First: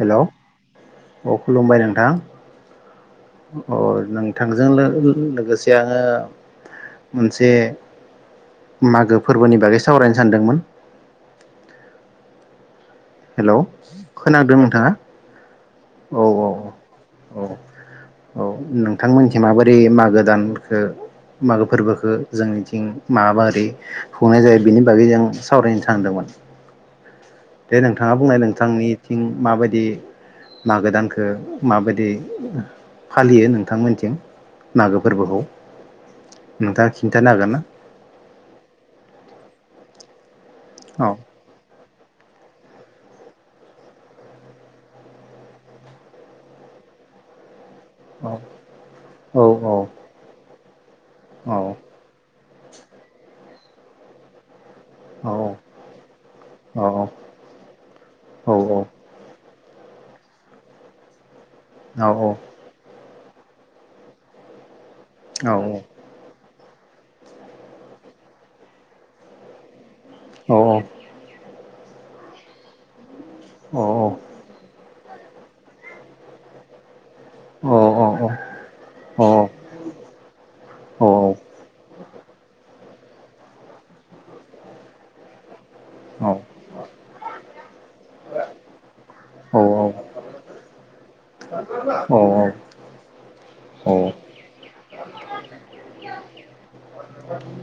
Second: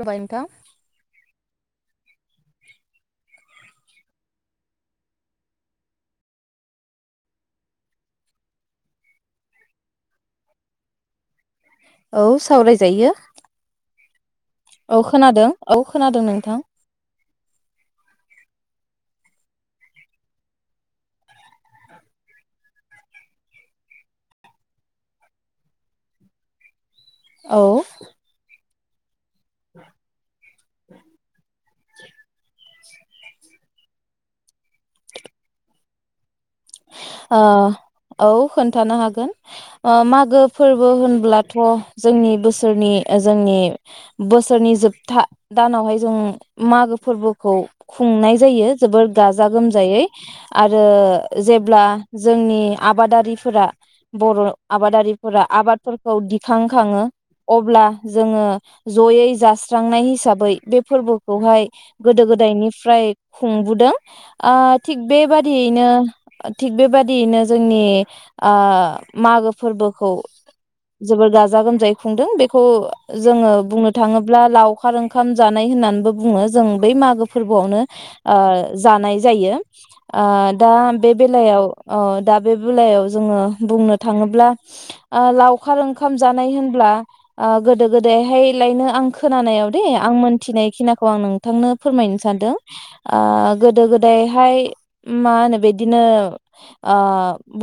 Hello नोंथां। अ खुलुमबाय नोंथां अ नोंथांजों लो लो-लोगोसे आङो मोनसे मागो फोरबोनि बागै सावरायनो सानदोंमोन औ सावराय हेलौ खोनादों नोंथाङा औ खोनादों खोनादों औ औ नोंथां औ औ नोंथांमोन माबोरै मागो दानखो मागो फोरबोखो जोंनिथिं माबोरै खुंनाय जायो बिनि बागै जों सावरायनो सानदोंमोन औ दे नोंथाङा बुंनाय नोंथांनि थिं माबायदि मागो दानखो माबायदि फालियो नोंथांमोनथिं मागो फोरबोखौ नोंथाङा खिन्थानो ओ हागोन ना औ खोन्थानो हागोन ओ मागो फोरबो औ होनब्लाथ जोंनि बोसोरनि ओ जोंनि बोसोरनि जोबथा दानावहाय जों मागो फोरबोखौ खुंनाय औ जायो जोबोर औ गाजा गोमजायै औ आरो औ जेब्ला जोंनि आबादारिफोरा बर' आबादारिफोरा आबादफोरखौ दिखांखाङो अब्ला जोङो जयै जा सुस्रांनाय हिसाबै बे फोरबो खौहाय गोदो गोदायनिफ्राय खुंबोदों ओ थिग बेबादियैनो थिग बेबायदियैनो जोंनि ओ मागो फोरबो खौ जोबोर गाजा गोम जाय खुंदों बेखौ जोङो बुंनो थाङोब्ला लाव खार ओंखाम जानाय होननानैबो बुङो जों बै मागो फोरबोआवनो ओ जानाय जायो ओ दा बे बेलायाव ओ दा बे बेलायाव जोङो बुंनो थाङोब्ला ओ लाव खार ओंखाम जानाय होनब्ला ओ गोदो गोदायहायलायनो आं खोनानायाव दे आं मोनथिनायखिना खौ आं नों नोंथांनो फोरमायनो सानदों ओ गोदो गोदायहाय मा होनो बे बिदिनो ओ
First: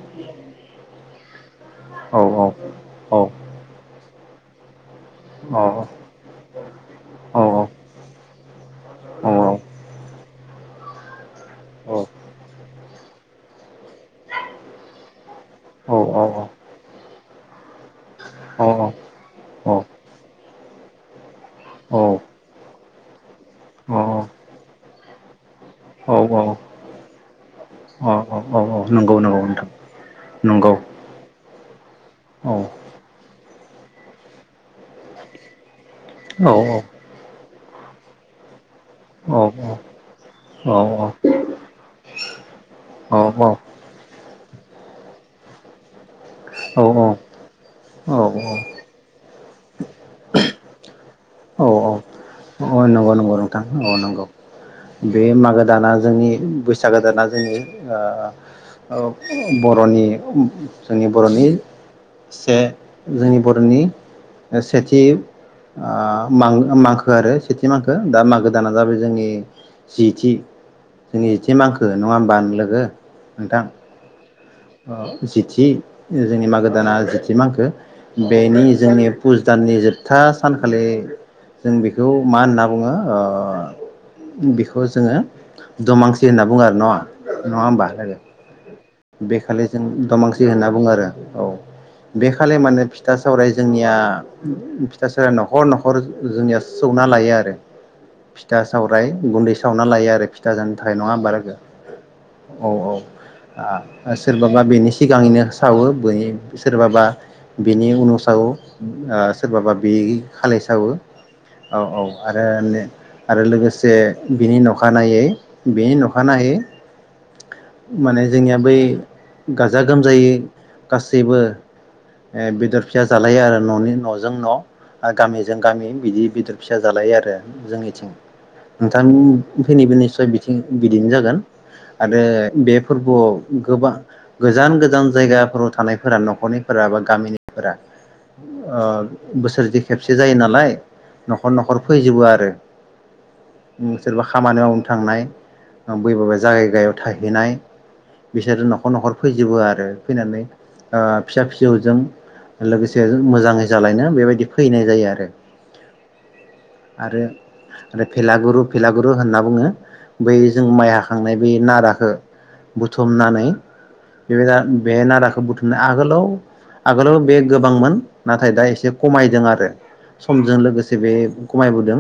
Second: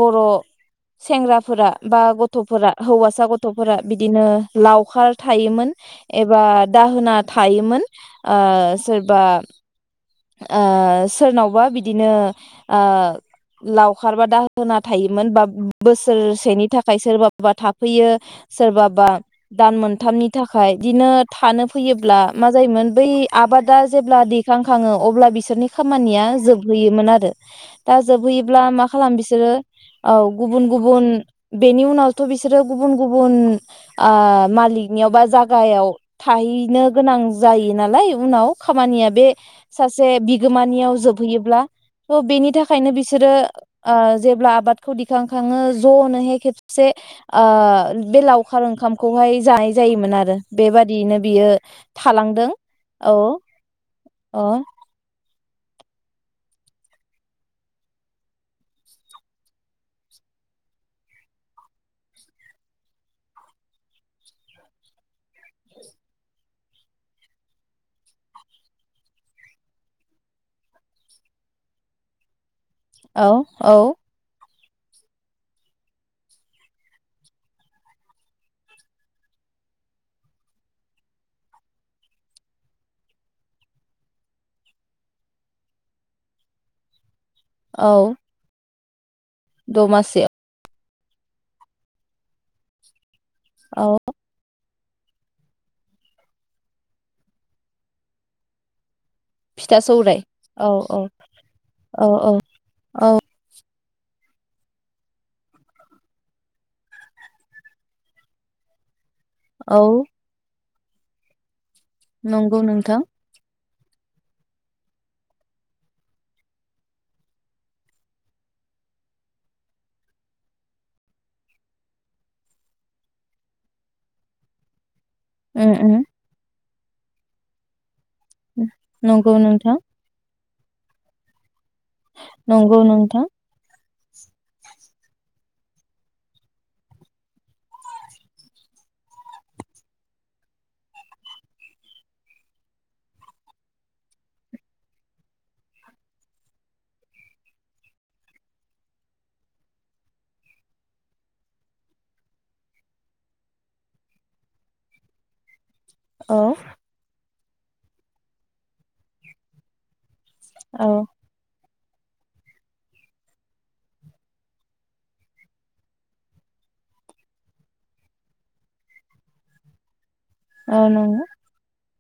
बर' सेंग्राफोरा बा गथ'फोरा हौवासा गथ'फोरा बिदिनो लाव खार थायोमोन एबा दाहोना थायोमोन आ सोरबा ओ सोरनावबा बिदिनो ओ लावखारबा दाहोना थायोमोन बा बोसोरसेनि थाखाय सोरबाबा थाख फैयो सोरबाबा दान मोनथामनि थाखाय बिदिनो थानो फैयोब्ला मा जायोमोन बै आबादा जेब्ला दैखां खाङो अब्ला बिसोरनि खामानिया जोबहैयोमोन आरो दा जोबहै ब्ला मा खालाम नंगौ नंगौ बिसोरो नोंथां औ गुबुन नंगौ गुबुन बेनि उनावथ औ बिसोरो गुबुन गुबुन ओ मालिकनियाव बा जागायाव औ थाहैनो गोनां जायो नालाय उनाव खामानिया बे औ औ सासे बिगोमानियाव जोबहैयोब्ला थ बेनि थाखायनो बिसोरो ओ जेब्ला आबादखौ दिखां खाङो जनोहै खेबसे ओ बे लावखार ओंखामखौहाय जायो जायोमोन आरो बेबादियैनो बियो औ थालांदों नंगौ औ नंगौ नोंथां औ नंगौ अ बे मागो दाना जोंनि बैसागो दाना जोंनि ओ बरनि जोंनि बरनि से जोंनि बरनि सेथि ओ मांखो आरो सेथि मांखो दा मागो दाना जाबाय जोंनि जिथि जोंनि जिथि मागो नङा होमबा। औ औ ओ जिथि जोंनि मागो दाना जिथि मांखो बेनि जोंनि फुज दाननि जोबथा सानखालि जों बेखौ मा होनना बुङो बेखौ जोङो दमांसि होनना बुङो आरो नङा। नङा होनबा औ लोगो। बे खालि जों दमासियाव दमांसि होनना बुङोब्ला औ बे खालि माने फिथा सावराय औ जोंनिया नखर नखर जोंनिया सौना लायो आरो फिथा साव आमफ्राय गुन्दै फिथा सौवना लायो सौराय आरो फिथा औ जानो थाखाय औ नङा होनबा लोगो औ औ ओ सोरबाबा बेनि सिगाङैनो सावो बेनि सोरबाबा बेनि उनाव सावो ओ सोरबाबा औ बे खालाय सावो औ औ आरो नंगौ नोंथां आरो लोगोसे जे बिनि नखानायै बिनि नखानायै माने जोंनिया बै गाजा गोमजायै गासैबो ओ बेदर फिसा जालायो आरो ननि नजों न आरो गामिजों उम गामि उम बिदि बेदर फिसा जालायो आरो जोंनिथिं नोंथां नंगौ नोंथां फिनि बिनि सो बिदिनो जागोन। आरो बे नंगौ नोंथां फोरबोआव गोबां गोजान गोजान जायगा गुबुन नखराव थानायफोरा नखरनिफोरा बा गामिनिफोरा ओ बोसोरसे खेबसे जायो नालाय नखर नखर फैजोबो आरो उम सोरबा खामानि मावनो थांनाय उम बैबाबा जायगाययाव थाहैनाय। बिसोरो नखर नखर फैजोबो आरो फैनानै ओ फिसा फिसौजों लोगोसे मोजाङै जालायनो बेबायदि फैनाय जायो, आरो औ आरो आरो फेलागुरु फेलागुरु होनना बुङो। बै जों औ माइ हाखांनाय बे नारा हो बुथुमनानै बे बेहाय नाराखौ बुथुमनाय आगोलाव आगोलाव बे गोबांमोन नाथाय दा एसे खमायदों आरो समजों औ लोगोसे बे नंगौ खमायबोदों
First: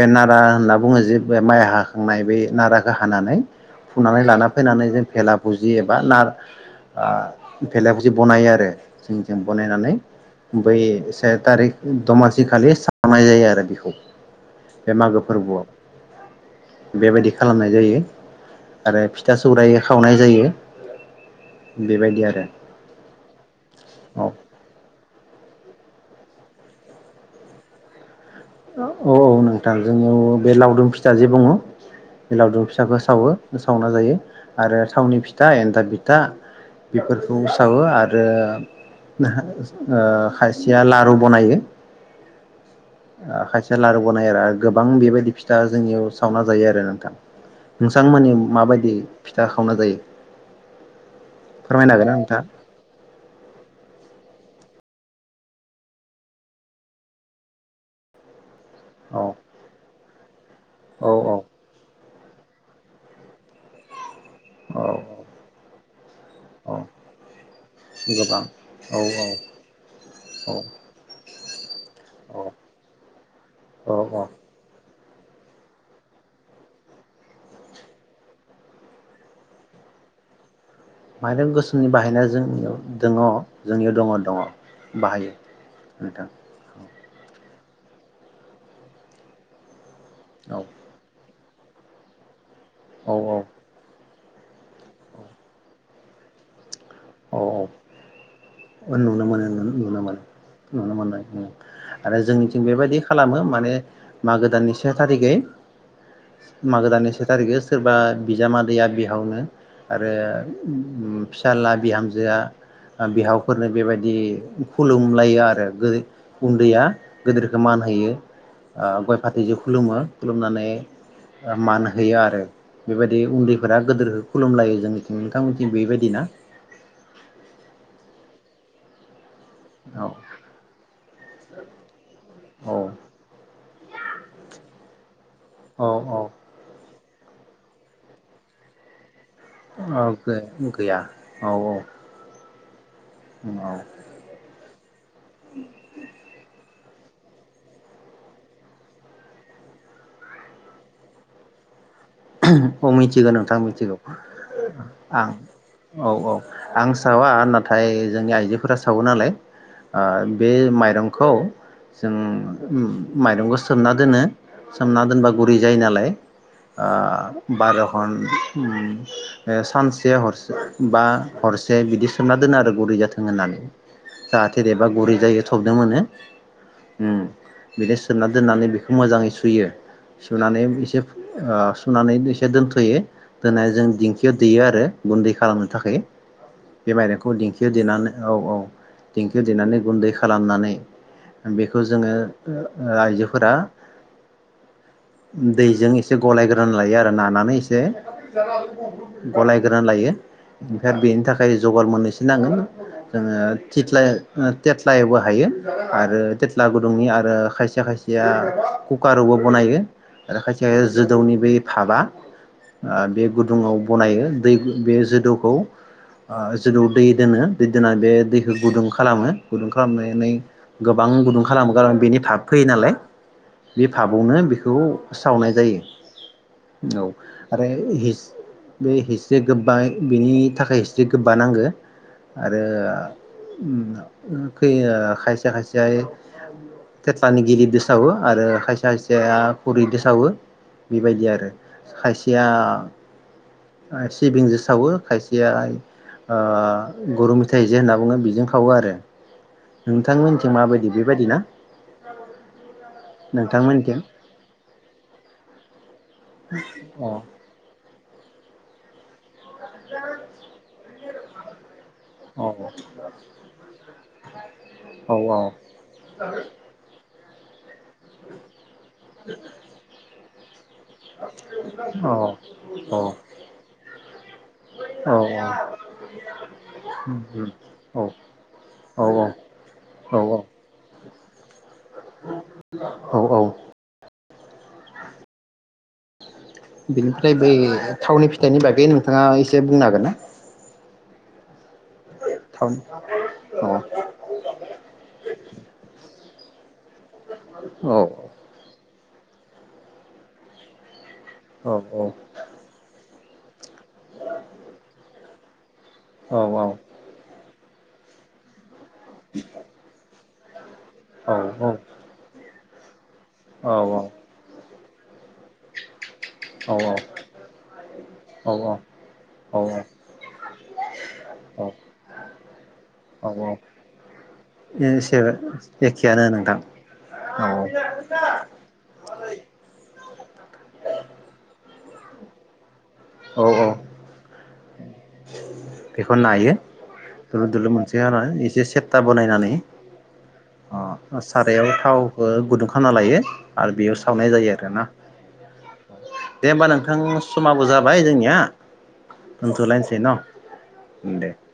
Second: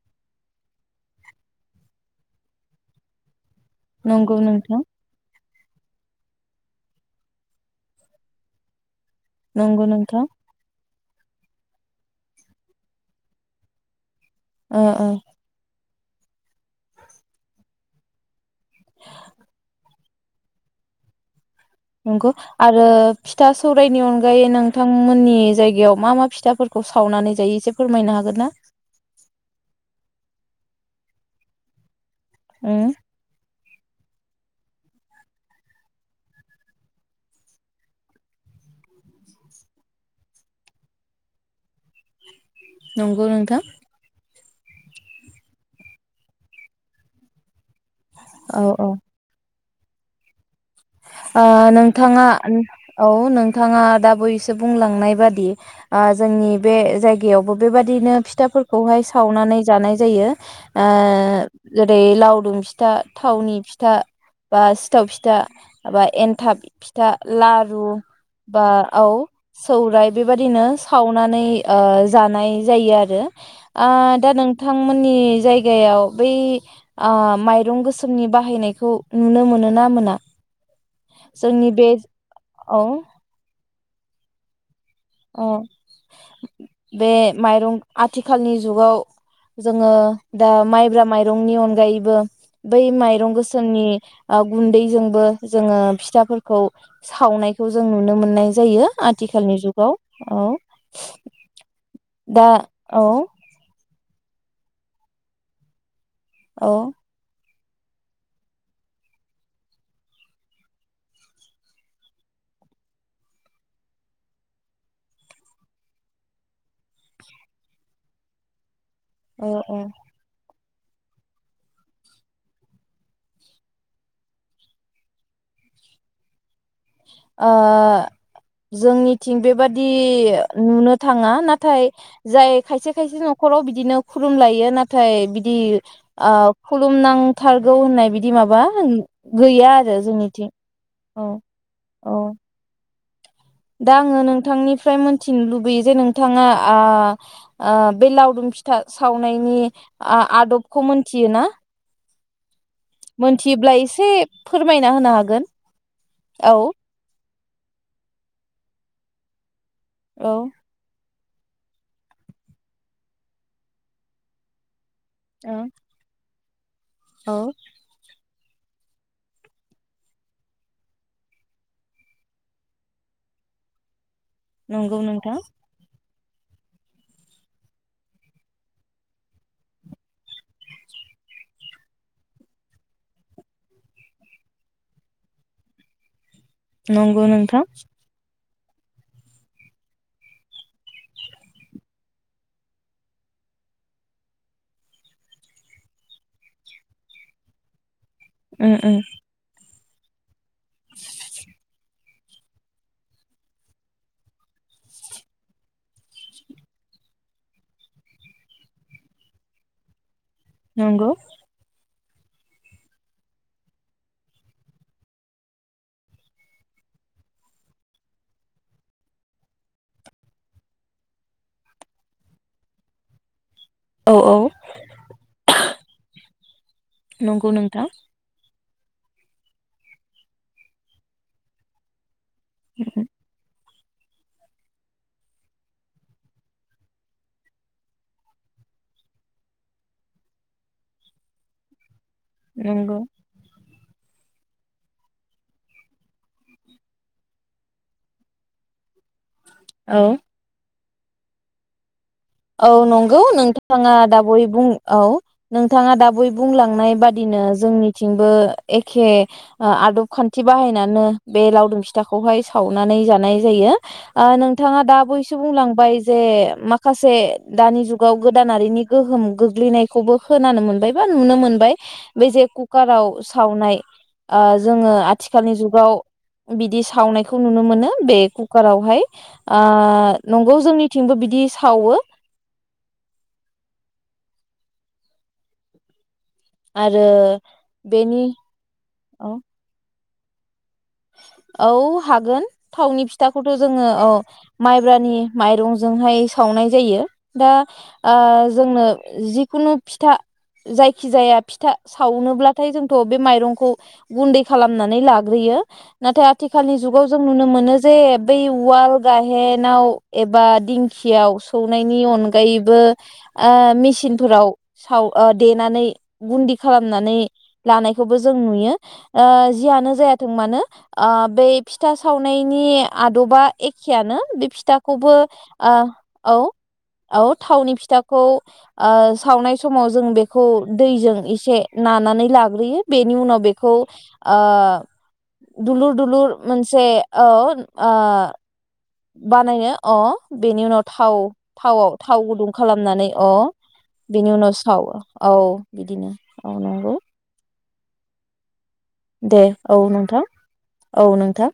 बे नारा होनना बुङो जे बे माइ हाखांनाय बे नाराखौ हानानै फुनानै नंगौ लाना नोंथां फैनानै जों फुजि एबा ना ओ भेला भुजि बानायो आरो जों जों नंगौ बनायनानै नोंथां बै से थारिख दमासि खालि साननाय जायो आरो बेखौ ओ बे ओ मागो फोरबोआव बेबायदि खालामनाय जायो। आरो फिथा सौराय खावनाय जायो। नंगौ आरो फिथा सौरायनि औ अनगायै नोंथांमोननि जायगायाव मा मा फिथा फोरखौ सावनानै जायो एसे फोरमायनो हागोन ना? औ औ नोंथां जोंनियाव बे लावदुम फिथा जे बुङो। लावदुम उम फिथाखौ सावो। सावना जायो आरो थावनि फिथा, एन्थाब फिथा बेफोरखौ सावो आरो ओ खायसिया लारु बनायो। [unintelligible] नोंथां खायसेया लारु बनायो आरो गोबां बेबायदि फिथा जोंनियाव सावना जायो आरो नोंथां। नोंसांमोननि औ औ माबायदि फिथा खावना जायो ओ फोरमायनो हागोन ना नोंथांङा नोंथाङा औ नोंथांङा दा बै बुंलांनाय बादि जोंनि बे जायबो बेबायदिनो फिथाफोर खौहाय औ सावनानै जानाय जायो ओ औ औ जेरै लावदुम फिथा, थावनि फिथा। बा औ औ सिथाव फिथा। [unintelligible] एन्थाब औ फिथा लारु गोबां बा औ सौराय औ बेबादिनो सावनानै ओ औ औ जानाय जायो आरो ओ औ दा नोंथां मोननि जायगायाव बै ओ माइरं गोसोमनि बाहायनायखौ नुनो मोनो ना मोना? माइरं जोंनि गोसोमनि बे बाहायनाया जोंनियाव दोङ। जोंनियाव दङ दङ। बाहायो अ नोंथां बे माइरं आथिखालनि जुगाव जोंङो दा औ माइब्रा माइ रंनि अनगायैबो बै औ माइरं गोसोमनि ओ गुन्दैजोंबो जोंङो फिथाफोरखौ औ सावनायखौ जों नुनो मोननाय जायो औ नुनो मोनो आथिखालनि नुनो जुग मोनो नुनो मोननाय उम्म आरो दा जोंनिथिं बेबायदि औ खालामो माने मागो दाननि से थारिखै औ मागो दाननि से थारिखे सोरबा बिजामादैैया बिहावनो आरो उम फिसाला बिहामजोआ बिहावफोरनो बेबायदि खुलुमलायो आरो गो उन्दैया गेदेरखौ मान होयो ओ गय औ फाथैजों औ खुलुमो खुलुमनानै ओ मान होयो आरो बेबायदि उन्दैफोरा गोदोरखौ खुलुमलायो जोंनिथिं नोंथांमोनथिं बेबायदिना ओ जोंनि थिं बेबादि औ नुनो थाङा नाथाय जाय औ खायसे खायसे नखराव बि बिदिनो खुलुमलायो नाथाय बि दि औ औ आ खु खुलुमनांथारगौ होननाय बिदि माबा होन औ गै गैया औ औ औ औ दा आङो नोंथांनिफ्राय मोनथिनो लुबैयो जे नोंथाङा आ आ बे लावदुम फिथा सावनायनि आ आदबखौ मोनथियो ना [unintelligible] औ मिथिगौ नोंथां मोनथियोब्ला मिथिगौ एसे फोरमायना होनो आं हागोन औ औ आं सावा नाथाय जोंनि आइजोफोरा सावो नालाय ओ औ बे माइरं खौ जों ओम माइरंखौ सोमना दोनो सोमना दोनबा औ गुरै जायो नालाय औ ओ बारघन उम ए सानसे हरसे बा हरसे बिदि सोमना दोनो आरो गुरै जाथों होननानै जाहाथे देबा नंगौ गुरै नोंथां जायो थबनो मोनो होम बिदि सोमना दोननानै बेखौ मोजाङै सुयो सुनानै एसे ओ सुनानै एसे दोनथयो दोननानै जों दिंखियाव दैयो आरो गुन्दै खालामनो थाखाय बे नंगौ माइरंखौ नोंथां दिेंखियाव देनानै औ औ देंखियाव देनानै गुन्दै खालामनानै बेखौ जोङो ओ ओ आइजोफोरा दैजों ए एसे गलायग्रोनानै लायो आरो नानानै एसे उम उम गलाय ग्रोनानै लायो ओमफ्राय आरो बेनि थाखाय जगाल मोननैसो नांगोन जोङो थिथ्ला थेथ्लायावबो हायो आरो थेथ्ला गुदुंनि आरो खायसे खायसेया कुकारावबो बनायो आरो खयसे नंगौ जोदौनि बे भाबा आ बे गुदुङाव बनायो दै बे जोदौखौ ओ जोदौ दै दोनो दै दोननानै बे दैखौ गुदुं खालामो गुदुं खालामनानै गोबां गुदुं खालामो खारन बेनि थाब फैयो नालाय बे औ औ फाबावनो बेखौ सावनाय जायो। औ नंगौ आरो नोंथां हिस बे हिस्रि गोबा बेनि थाखाय हिस्रि गोबा नांगो। आरो उम खै-आ-खायसे खायसेया थेथ्लानि गिलिरजों सावो आरो खायसे खायसेया खुरिदो सावो। बेबायदि आरो खायसेया नंगौ ओ सिबिंजों सावो खायसेयाय ओ गुरु मेथाय जे होनना बुङो बेजों खावो आरो। औ नोंथां मोनिथिं माबादि। बेबायदि ना? औ नंगौ नोंथाङा नोंथांमोनथिं दा बावै बुं औ नोंथाङा दाब वयै बुंलांनाय अ बादिनो जोंनि थिंबो एखे ओ आदब खान्थि बाहायनानो बे लावदुम फिथा औ खौहाय औ सावनानै जानाय जायो। ओ नोंथाङा औ दाबावैसो औ बुंलांबाय जे माखासे दानि जुग गाव गोदानारिनि गोहोम गोग्लैनायखौबो खोनानो मोन बाय बा नुनो मोनबाय बे जे कुकाराव सावनाय ओ जोङो औ आथिखालनि जुगाव बिदि सावनायखौ नुनो मोनो औ औ बे औ कुकारावहाय ओ औ नंगौ जोंनि थिंबो बिदि सावो। औ औ आरो बिनिफ्राय बै बेनि थावनि फिथानि बागै नोंथाङा औ एसे बुंनो हागोन ना? औ हागोन थावनि फिथाखौथ' जोङो औ माइब्रानि माइरंजोंहाय सावनाय जायो दा औ ओ जोंनो जिखुनु फिथा जाय खिजाया औ फिथा सावनोब्लाथाय जोंथ' बे माइरंखौ गुन्दै खालामनानै लाग्रोयो नाथाय औ आथिखालनि जुगाव जों नुनो मोनो जे जे बे वाल गाहेनाव एबा दिं खियाव सौनायनि अनगायै बो ओ मेसिनफोराव साव ओ देनानै गुन्दि खालामनानै लानायखौबो जों नुयो ओ जियानो जायाथों मानो ओ बे औ फिथा सावनायनि औ आदबा औ एखेयानो बे फिथाखौबो एसे ओ एखेयानो औ नोंथां औ थावनि फिथाखौ ओ सावनाय समाव जों बेखौ दैजों एसे नानानै लाग्रोयो बेनि उनाव औ बेखौ औ ओ दुलुर बेखौ दुलुर नायो मोनसे औ दुलुर दुलुर ओ मोनसे हानानै एसे सेपथा बनायनानै बानायनो अ बेनि उनाव थाव अ सारायाव थावआव थाव थावखौ गुदुं खालामना खालामनानै लायो अ आरो बेयाव सावनाय बेनि जायो उनाव आरोना सावो औ बिदिनो औ नंगौ माबो जाबाय जोंनिया दे औ दोनथ'लायनोसै न' नोंथां। औ दे नोंथां